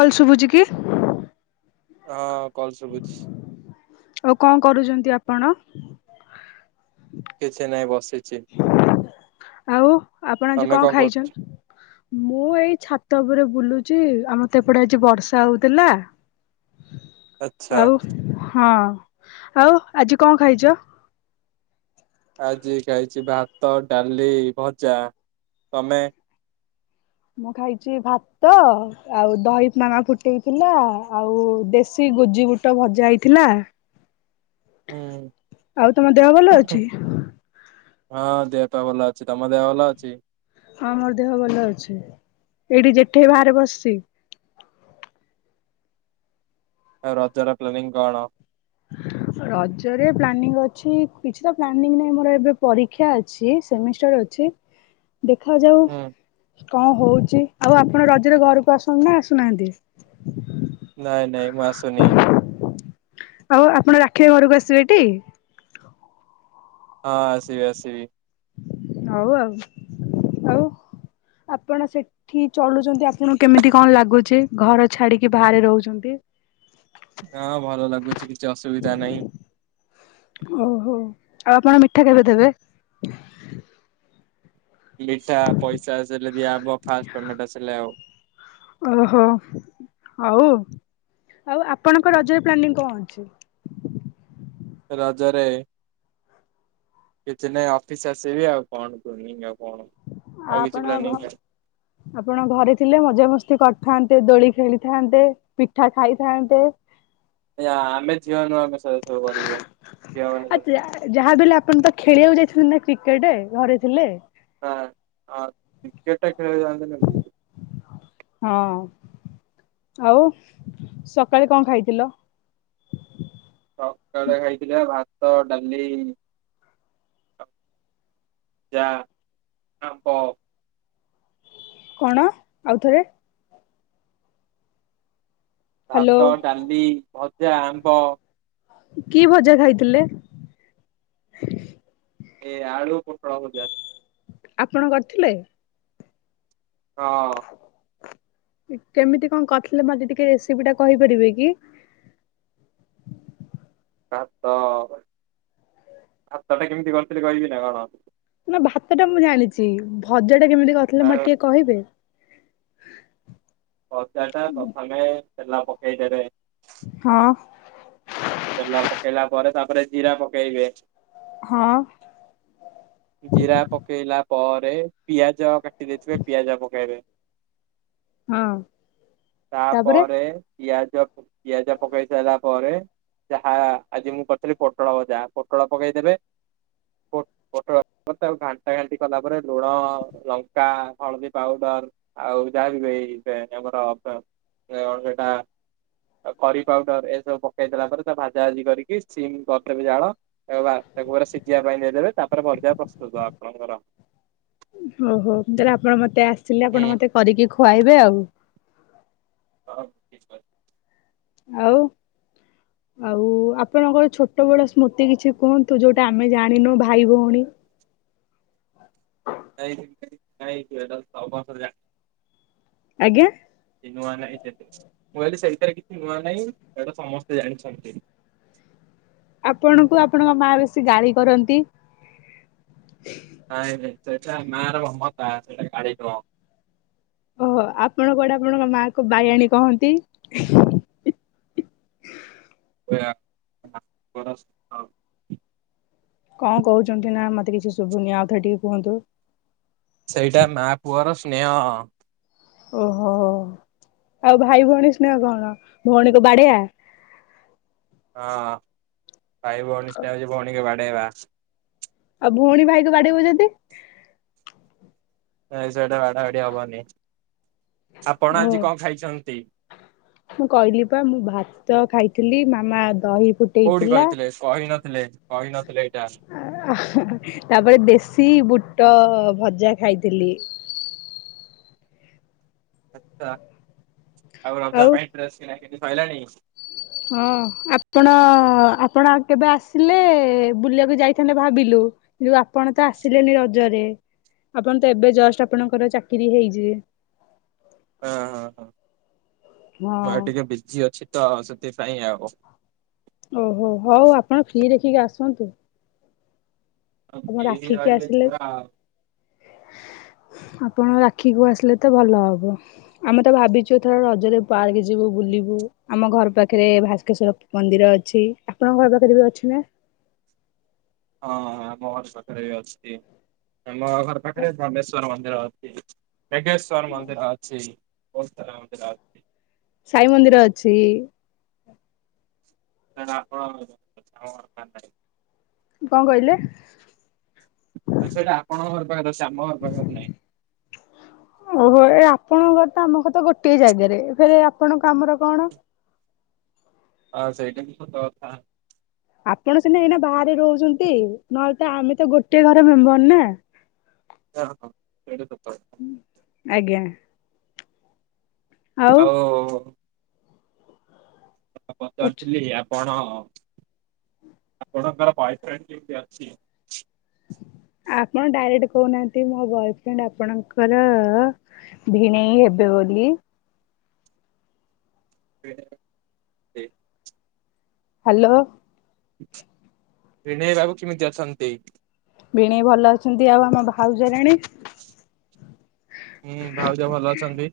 କଲସୁଭୁଚି। କିଏ? ହଁ କଲସ ସୁବୁଚି। ଆଉ କଣ କରୁଛନ୍ତି ଆପଣ। କିଛି ନାଇଁ ବସ୍। ଆଉ ଆପଣ ଆଜି ତମେ କଣ ଖାଇଚନ୍? କରୁଛ? ମୁଁ ଏଇ ଛାତ ଉପରେ ବୁଲୁଚି, ଆମର୍ ତ ଏପଟେ ଆଜି ବର୍ଷା ହଉଥିଲା। ଆଚ୍ଛା ଆଉ, ହଁ। ଆଉ ଆଜି କଣ ଖାଇଚ? ଆଜି ଖାଇଚି, ଭାତ, ଡାଲି, ଭଜା। ତମେ? ମୁଁ ଖାଇଚି ଭାତ, ଆଉ ଦହି ମ-ମା ପୁଟଲ ଫୁଲ ଆଉ ଦେଶୀ ଗୋଜି ଗୁ, ଟ ଭଜା ହେଇଥିଲା। ହୁଁ। ଆଉ ତମ ଦେହ ଭଲ ଅଛି? ହଁ ଦେହପାଅ ଭଲ ଅଛି। ତମ ଦେହ ଭଲ ଅଛି? ହଁ ମୋର ଦେହ ଭଲ ଅଛି। ଏଇଠି ଜେଠି ବାହାରେ ବସଚି। ଆଉ ରଜର ପ୍ଲାନିଂ କଣ? ରଜରେ ପ୍ଲାନିଙ୍ଗ ଅଛି, କିଛି ତ ପ୍ଲାନିଙ୍ଗ ନାହିଁ। ମୋର ଏବେ ପରୀକ୍ଷା ଅଛି। ସେମିଷ୍ଟାର ଅଛି। ଦେଖାଯାଉ। ହୁଁ କଣ ହଉଚି? ଆଉ ଆପଣ ରଜରେ ଘରକୁ ଆସନ୍ତୁ ନା ଆସୁନାହାନ୍ତି? ନାଇଁ, ନାଇଁ, ମୁଁ ଆସୁନି। ଆଉ ଆପଣ ରାକ୍ଷୀ ଘରକୁ ଆସିବେ ଟି? ହଁ ଆସିିବି ଆସିବି। ହଉ ଆଉ। ଆଉ ଆପଣ ସେଠି ଚଳୁଚନ୍ତି, ଆପଣଙ୍କୁ କେମିତି କଣ ଲାଗୁଚି? ଘର ଛାଡିକି ବାହାରେ ରହୁଚନ୍ତି। ହଁ, ଭଲ ଲାଗୁଛି କିଛି ଅସୁବିଧା ନାହିଁ। ଓହୋ ଆଉ ଆପଣ ମିଠା କେବେ ଦେବେ? ମିଠା ପଇସା ଆସିଲେ ଦିଆହବ। ଫାଷ୍ଟ ପେମେଣ୍ଟ ଆସିଲେ ଆଉ। ଓହୋ ହୋଉ। ଆଉ ଆପଣଙ୍କ ରଜରେ ପ୍ଲାନିଂ କଣ ଅଛି? ରଜରେ କିଛି ନାଇ ଅଫିସ ଆସିବି ଆଉ କଣ ପ୍ଲାନିଙ୍ଗ ଆଉ କଣ? ଆଉ କିଛି ଆ-ଆପଣ ପ୍ଲାନିଂ ଘ ନାହିଁ ଆପଣ ଘରେ ଥିଲେ ମଜାମସ୍ତି କର। ଥାନ୍ତେ- ଦୋଳି ଖେଳିଥାନ୍ତେ-ପିଠା ଖାଇଥାନ୍ତେ। ଆ, ଆମେ ଝିଅ ନୁହ, ଆମେ ସ ସବୁ କରିବୁ, ଝିଅ ମାନେ ଆଉ କ। ଟିକେଟେ, ଘରେ ଥିଲେ, ହଁ ଟିକେଟ [unintelligible] ହଁ ଆଉ ସକାଳେ କଣ ଖାଇଥିଲ? ସକାଳେ ଖାଇଥିଲା ଭାତ- ଡାଲି- [inaudible] କଣ ଆଉ ଥରେ। ହ୍ୟାଲୋ ଭାତ-ଡାଲି-ଭଜା- ଆମ୍ବ। କି ଭଜା ଖାଇଥିଲେ। ଏ ଆଳୁ ପୋଟଳ ଭଜା। ଆପଣ କରିଥିଲେ। ହଁ। କେମିତି କଣ କରିଥିଲେ ମତେ ଟିକେ ରେସିପି ଟା କହିପାରିବେ କି? ଭାତ ଭାତ ଟା କେମିତି କରିଥିଲି କହିବି ନାଁ କଣ। ନା ଭାତ ଟା ମୁଁ ଜାଣିଛି। ଭଜ ସେଉଟା କେମିତି କଥିଲେ ମତେ ଆଉ ଟିକେ କହିବେ। ଭଜା ଟା ପ୍ରଥମେ ତେଲ ପକେଇ ଦେବେ। ହଁ। ତେଲ ପକେଇଲା ପରେ ତାପରେ ଜିରା ପକେଇବେ। ହଁ। ଜିରା ପକେଇଲା ପରେ ପିଆଜ କା ଦେଇଥିବେ ପିଆଜ ପକାଇବେ ହଁ ତାପରେ ପିଆଜ [unintelligible] ପିଆଜ ପକେଇ ସାଇଲା ପରେ ଯାହା ଆଜି ମୁଁ କରିଥିଲି ପୋଟଳ ଭଜା ପୋଟଳ ପକେଇ ଦେବେ। ପୋ ପୋଟଳ ମ ତାକୁ ଘାଣ୍ଟା ଘାଣ୍ଟି କଲା ପରେ ଲୁଣ-ଲଙ୍କା-ହଳଦୀ ପାଉଡର ଆଉ ଯାହା ବି ଏଇ ଇ ଵ ଆମର ସେଟା କରି ପାଉଡର ଏସବୁ ପକେଇ ଦେଲା ପରେ ତା ଭାଜା ଭାଜି କରିକି ସିମ୍ କରିଦେବ ଜାଳ। ବା ତାକୁ ପୁରା ସିଝିବା ପାଇଁ ଦେଇଦେବେ। ତାପରେ ଭଲ [inaudible] ଆପଣଙ୍କର। ଓ ହୋ [inaudible] ଆପଣ ମତେ ଆସ ଆସିଲେ ଆପଣ ମତେ କରିକି ଖୁଆଇବେ ଆଉ। [unintelligible] ଆଉ ଆଉ ଆପଣଙ୍କର ଛୋଟ ବଳ ସ୍ମୃତି କିଛି କୁହନ୍ତୁ। ଯୋଉଟା ଆମେ ଜାଣିନୁ ଭାଇ ଭଉଣୀ। [unintelligible] ଆଜ୍ଞା। ନୂଆ ନାହିଁ ମୁଁ କହିଲି ସେଇଥିରେ କିଛି ନୂଆ ନାହିଁ ଏଇଟା ସମସ୍ତେ ଜାଣିଛନ୍ତି। ଆପଣଙ୍କୁ ଆପଣଙ୍କ ମା ବେଶୀ ଗାଳି କରନ୍ତି। ନାଇଁ ନାଇଁ ସେଇଟା ମାଁ ର ଭମତା ସେଇଟା ଗାଳି ନୁହଁ। ଓହୋ ଆପଣ କୁଆଡେ ଆପଣଙ୍କ ମା କୁ ବାଇଆଣୀ କହନ୍ତି। [unintelligible] କଁ କୋହୁଛନ୍ତି ନାଁ ମତେ କିଛି ଶୁଭୁନି ଆଉ ଥରେ ଟିକେ କୁହନ୍ତୁ। ସେଇଟା ମା ପୁଅର ସ୍ନେହ। ଓହୋ ଆଉ ଭାଇ ଭଉଣୀ ସ୍ନେହ କଣ ଭୋଣୀକୁ ବାଡ଼େଇଆ? ହଁ। ଭାଇ ଭୋଉଣୀ ସ୍ନେହ ହୋଉଚି ଭଉଣୀ ବା ଏବା ଆଉ ଭୋଉଣୀ ଭାଇକୁ ବାଡେଇବ ଯଦି? ମୁଁ [unintelligible] ସେଇଟା ବାଡା ବିଡି ହବନି। ଆପଣ ଓ ଆଜି କଣ ଖାଇଛନ୍ତି? ମୁଁ କହିଲି ପା ମୁଁ ଭାତ ଖାଇ ଥିଲି ମାମା ଦହି କୋଉଠି ଫୁଟେଇଥିଲା। କହିଥିଲେ କହିନଥିଲେ କହିନଥିଲେ ଏଇଟା। ଆ ତାପରେ ଦେଶୀ ବୁଟ ଓ ଭଜା ଖାଇଥିଲି। ଆଚ୍ଛା। ଆଉ କଣ ରେ ଆଉ ପାଇଁ ଡ୍ରେସ୍ କିଣା ଏନୁ ସଇଲାଣି? ହଁ ଆପଣ ଆପଣ ଆଉ କେବେ ଆସିଲେ ବୁଲିବାକୁ ଯାଇଥାନ୍ତେ ଭାବିଲୁ କିନ୍ତୁ ଆପଣ ତ ଆସିଲେନି ରଜରେ ଆପଣ ତ ଏବେ ଜଷ୍ଟ ଆପଣଙ୍କର ଚାକିରି ହେଇଯେ। ହ ହଁ ହଁ ମୁଁ ହଁ ଆଉ ଟିକେ ବିଜି ଅଛି ତ ସେଥିପାଇଁ ଆଉ ଓ ସନ୍ତୁ ଆଉ ଦିନି ରହିଲେ ଆସିଲେ ଯିବା। ଆପଣ ରାକ୍ଷୀକୁୁ ଆସିଲେ ତ ଭଲ ହବ। ଆମେ ତ ଭାବିଚୁ ଏଥର ରଜରେ ପାର୍କେ ଯିବୁ ବୁଲିବୁ ଆମ ଘର ପାଖେରେ ଭାସ୍କେଶ୍ଵର ମନ୍ଦିର ଅଛି। ଆପଣଙ୍କ ଘର ପାଖରେ ବି ଅଛି ନାଁ? ହଁ ଆମ ଘର ପାଖରେ ବି ଅଛି। ଆମ ଘର ପାଖରେ ଜାମେଶ୍ଵର ମନ୍ଦିର ପିଜୁ କେଗେଶ୍ଵର ମନ୍ଦିର ଅଛି। ବୋହୁତ୍ ସାରା ମନ୍ଦିର ଅଛି। ସାଇ ମନ୍ଦିର ଅଛି। କାଣ ଆପଣ [inaudible] କଁ କହିଲେ? ତ ସେଇଟା ଆପଣଙ୍କ ଘର ପାଖରେ ଅଛି ଆମ ଘର ପାଖରେ ନାହିଁ। ଓହୋ ଏ ଆପଣଙ୍କ ଘର ତ ଆମ ଘର ତ ଗୋଟଏ ଜାଗାରେ ଫେରେ ଆପଣଙ୍କ ଆାମର କଣ? ହଁ ସେଇଟା ବି ସତ କଥା। ଆପଣ ସିନା ଏଇନା ବାହାରେ ରୋହୁଚନ୍ତି ନହେଲେ ତ ଆମେ ତ ଗୋଟିଏ ଘର ମେମ୍ବର ନାଁ। [unintelligible] ହଁ ସେଇଟା ତ [unintelligible] ଆଜ୍ଞା। ଆଉ [inaudible] ପଛୁ ପଚାରୁଥିଲି ଆପଣ ହଉ ଆପଣଙ୍କର ବୟଫ୍ରେଣ୍ଡ୍ କେମତି ଅଛି? ଆପଣ ଡାଇରେକ୍ଟ୍ କହୁନାହାନ୍ତି ମୋ ବୟଫ୍ରେଣ୍ଡ୍ ଆପଣଙ୍କରଅଅ ଭିଣେଇ ହେବେ ବୋଲି [inaudible] ହ୍ୟାଲୋ। ବିନୟ ବାବୁ କେମିତି ଅଛନ୍ତି? ଭିଣେଇ ଭଲ ଅଛନ୍ତି ଆଉ ଆମ ଭାଉଜରାଣୀ? ହୁଁ ଭାଉଜ ଭଲ ଅଛନ୍ତି।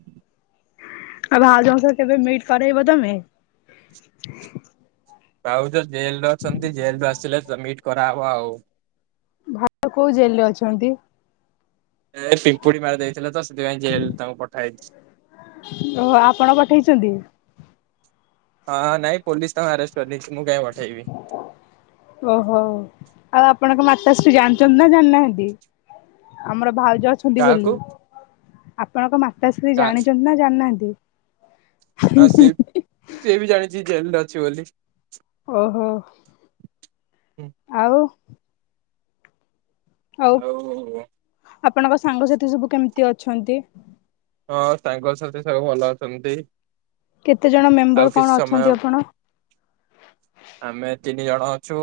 ଆଉ ଭାଉଜଙ୍କ ସହ କେବେ ମିଟ୍ କରେଇବ ତମେ? ଭାଉଜ ଜେଲରେ ଅଛନ୍ତି ଜେଲରୁ ଆସିଲେ ସବମିଟ୍ କରାହେବ ଆଉ ଭା [inaudible] କୋଉ ଜେଲ ରେ ଅଛନ୍ତି? ଏଏ ପିମ୍ପୁଡ଼ି ମାରି ଦେଇେଇଥିଲେ ତ ସେଥିପାଇଁ ଜେଲ୍ ତାଙ୍କୁ ପଠା ହେଇଛି। ଓହୋ ଆପଣ ପଠେଇଛନ୍ତି ହଁଅ, ନାଇଁ ପୋଲିସ୍ ତାଙ୍କୁ ଆରେଷ୍ଟ କରିିନେଇଛି ମୁଁ କାଇଁ [inaudible] ଓହୋଃ ଆଉ ଆପଣଙ୍କ ମାତାଶ୍ରୀ ଜାଣିଛନ୍ତି ନା ଜାଣିନାହାନ୍ତି? ଆମର ଭାଉଜ୍ ଜ ଅଛନ୍ତି ବୋଲି କାହାକୁ ଆପଣଙ୍କ ମାଆ। ତ ସେ [inaudible] କା ଜାଣିଛନ୍ତି ନା ଜାଣିନାହାନ୍ତି? ଆଁ ସେ ସେ ବି ଜାଣିଛି। ଜେଲରେ ଅଛି ବୋଲି। ଓହୋଃ ଆଉ ଆଉ ହଉ ହଉ [inaudible] ଆପଣଙ୍କ ସାଙ୍ଗସାଥି ସବୁ କେମିତି ଅଛନ୍ତି? ହଁ ସାଙ୍ଗ ସାଥି ସବୁ ଭଲ ଅଛନ୍ତି। କେତେ ଜଣ ଆଉ ମେମ୍ବର କିଛି କଣ ଅଛନ୍ତି ସମୟ ଆପଣ? ଆମେ ତିନି ଜଣ ଅଛୁ,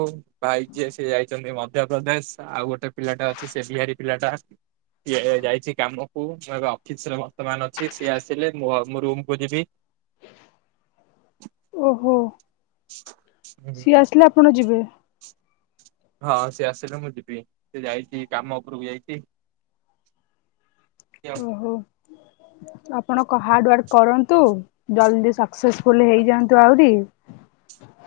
ଭାଇ ଯିଏ ସିଏ ଯାଇଛନ୍ତି ମଧ୍ୟପ୍ରଦେଶ ଆଉ ଗୋଟେ ପିଲାଟା ଅଛି ସେ ବିହାରୀ ପିଲାଟା, ସିଏ ଯାଇଛି କାମକୁ ମୁଁ ଏବେ ଅଫିସରେ ବ ସେମାନେ ଅଛି ସିଏ ଆସିଲେ ମୁଁ ଆ ମୁଁ ରୁମକୁୁ ଯିବି। ଓହୋଃ ସିଏ ଆସିଲେ ଆପଣ ଯିବେ? ହଁ ସିଏ ଆସିଲେ ମୁଁ ଯିବି, ସେ ଯାଇଚି କାମ ଉପରକୁ ଯାଇଚି। ଓହୋଃ। ଆପଣ କଣ ହାର୍ଡୱାର୍କ କରନ୍ତୁ ଜଲଦି ସକ୍ କ୍ସେସଫୁଲ୍ ହେଇଯାଆନ୍ତୁ ଆହୁରି।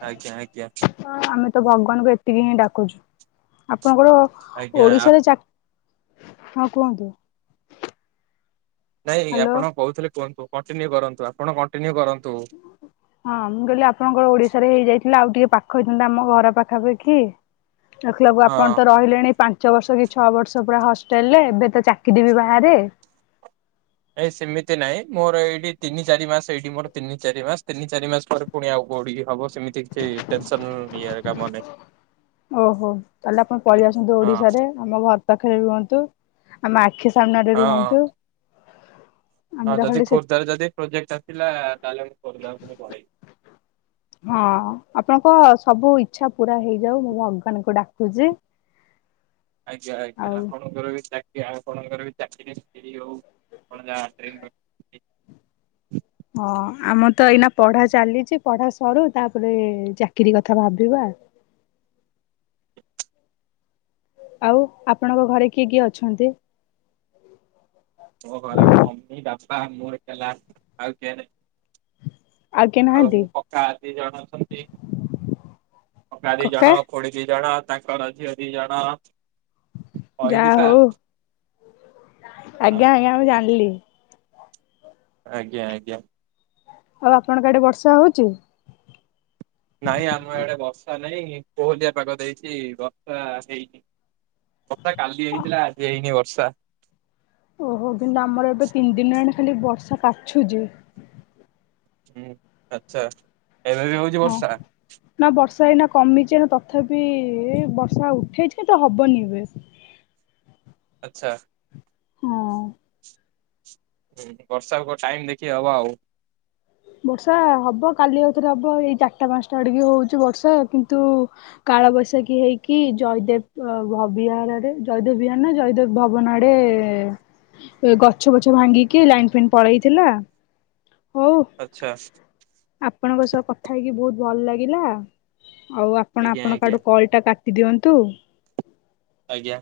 ଆଜ୍ଞା ଆଜ୍ଞା ହ ଆମେ ତ ଭଗବାନଙ୍କୁ ଏତିକି ହିଁ ଡାକୁଛୁ ଆପଣଙ୍କର ଆଜ୍ଞା ଆ- ଓଡିଶାରେ ହଁ କୁହନ୍ତୁ ନାଇଁ ହ୍ୟାଲୋ। ଆପଣ କହୁଥିଲେ କୁହନ୍ତୁ। କଣ୍ଟିନ୍ୟୁ କରନ୍ତୁ ଆପଣ କଣ୍ଟିନ୍ୟୁ କରନ୍ତୁ। ହଁ ମୁଁ କହିଲି ଆପଣଙ୍କର ଓଡିଶାରେ ହେଇଯାଇଥିଲା। ଆଉ ଟିକେ ପାଖ କହିଛନ୍ତି ଆମ ଘର ପାଖାପାଖି। ଦେଖିଲକୁୁ ହଁ ଆପଣ ତ ରହିଲେଣି ପାଞ୍ଚ ପାଞ୍ଚ ବର୍ଷ କି ଛଅ ବର୍ଷ ପୁରା ହଷ୍ଟେଲରେ ଏବେ ତ ଚାକିରି ବି ବାହାରେ। ଏ ସେମିତି ନାଇଁ ମୋର ଏଇଠି ତିନି ଚାରି ମାସ ଏଇଠି ମୋର ତିନି ଚାରି ମାସ ତିନି ଚାରି ମାସ ପରେ ପୁଣି ଆଉ କୋଉଠିକି ହବ। ସେମିତି କିଛି ଟେନସନ ଇଏ କାମ ନାହିଁ ଓହୋ ତାହାଲେ ଆପଣ ପଳେଇ ଆସନ୍ତୁ ହଁ। ଓଡିଶାରେ ଆମ ଘର ପାଖରେ ରୁହନ୍ତୁ। ଆମ ଆଖି ସାମ୍ନା ରେ ହଁ ରୁହନ୍ତୁ। ଆମେ ହଁ ତ ଯଦି ଖାଲି ସେ ଖୋର୍ଦ୍ଧା ରେ ଯଦି ପ୍ରୋଜେକ୍ଟ ଅଛି। ହେଲା ତାହାଲେ ମୁଁ ଖୋର୍ଦ୍ଧା କୁ ପଳେଇବି। ହଁ ଆପଣଙ୍କ ସବୁ ଇଚ୍ଛା ପୁରା ହେଇଯାଉ। ମୁଁ ଭଗବାନଙ୍କୁ ଡାକୁଛି। ଆଜ୍ଞା ଆଜ୍ଞା ଆଉ ଆପଣଙ୍କର ବି ଆପଣଙ୍କର ବି ଚାକିରିକିରି ହୋଉ। ଆପଣଙ୍କର ଯାହା ଡ୍ରିମ୍ ର ହଁ ଆମର ତ ଏଇନା ପଢା ଚାଲିଛି ପଢା ସରୁୁ ତାପରେ ଚାକିରି କଥା ଭାବିବା। ଆଉ ଆପଣଙ୍କ ଘରେ କିଏ କିଏ ଅଛନ୍ତି। ବା ମର କଲା ଆଉ କେ କିଏ ଆଉ ନାହାନ୍ତି? ମୋ ପକ୍କା ଦି ଜଣ ଅଛନ୍ତି। ପକ୍କା ଦି କକା ଜଣ ଖୁଡୀ ଦି ଜଣ। ତାଙ୍କର ଝିଅ ଦି ଜଣ। ଅଏଲି ଯାହା ପାନ୍। ହଉ ଆଜ୍ଞା ଆଜ୍ଞା ମୁଁ ଜାଣିଲି। ଆଜ୍ଞା ଆଜ୍ଞା। ଆଉ ଆପଣଙ୍କ ଆଡେ ବର୍ଷା ହୋଉଛି। ନାଇଁ ଆମ ଆଡେ ବର୍ଷା ନାଇଁ। କୋହଲିଆ ପାଗ ଦେଇଛି ବର୍ଷା ହେଇନି। ବର୍ଷା କାଲି ହେଇଥିଲା ଆଜି ହେଇନି। ଆଚଛା। ଓହୋ କିନ୍ତୁ ଆମର ଏବେ ତିନି ଦିନଣି। ଖାଲି ବର୍ଷା କାଛୁଚି। ହୁଁ ଆଚ୍ଛା। ଏବେ ବି ହଉଛି ହଁ ବର୍ଷା। ନା ବର୍ଷା ଏଇନା କମିଛି। ନା ତଥାପି ବର୍ଷା ଉଠେଇଛି କିନ୍ତୁ ହବନି ଏବେ। ଆଚ୍ଛା। ହଁ। ହୁଁ ବର୍ଷାକୁ କ ଟାଇମ୍ ଦେଖି ହବା ଆଉ। ବର୍ଷା ହବ କାଲି ଆଉଥରେ ହବ ଏଇ ଚାରିଟା ପାଞ୍ଚଟା ଆଡିକ ହଉଛି ବର୍ଷା। କିନ୍ତୁ କାଳ ବୈଷାଖୀ ହେଇକି ଜୟଦେବ ଭ ବିହାରରେ ଜୟଦେବ ବିହାରହାର ନା ଜୟଦେବ ଭବନ ଆଡେ ଗଛ ବଛ ଭାଙ୍ଗିକି ଲାଇନ୍ ଫାଇନ୍ ପଳେଇଥିଲା। ହଉ ଆଚ୍ଛା। ଆପଣଙ୍କ ସହ କଥା ହେଇକି ବହୁତ ଭଲ ଲାଗିଲା। ଆଉ ଆପଣ ଆଜ୍ଞା ଆପଣଙ୍କ ଆଡୁ ଆଜ୍ଞା କଲ୍ ଟା କା ତି ଦିଅନ୍ତୁ। ଆଜ୍ଞା।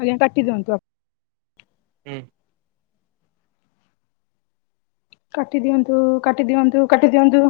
ଆଜ୍ଞା କଟିଦିଅନ୍ତୁ। ହୁଁ। କାଟି ଦିଅନ୍ତୁ, କାଟି ଦିଅନ୍ତୁ, କାଟି ଦିଅନ୍ତୁ।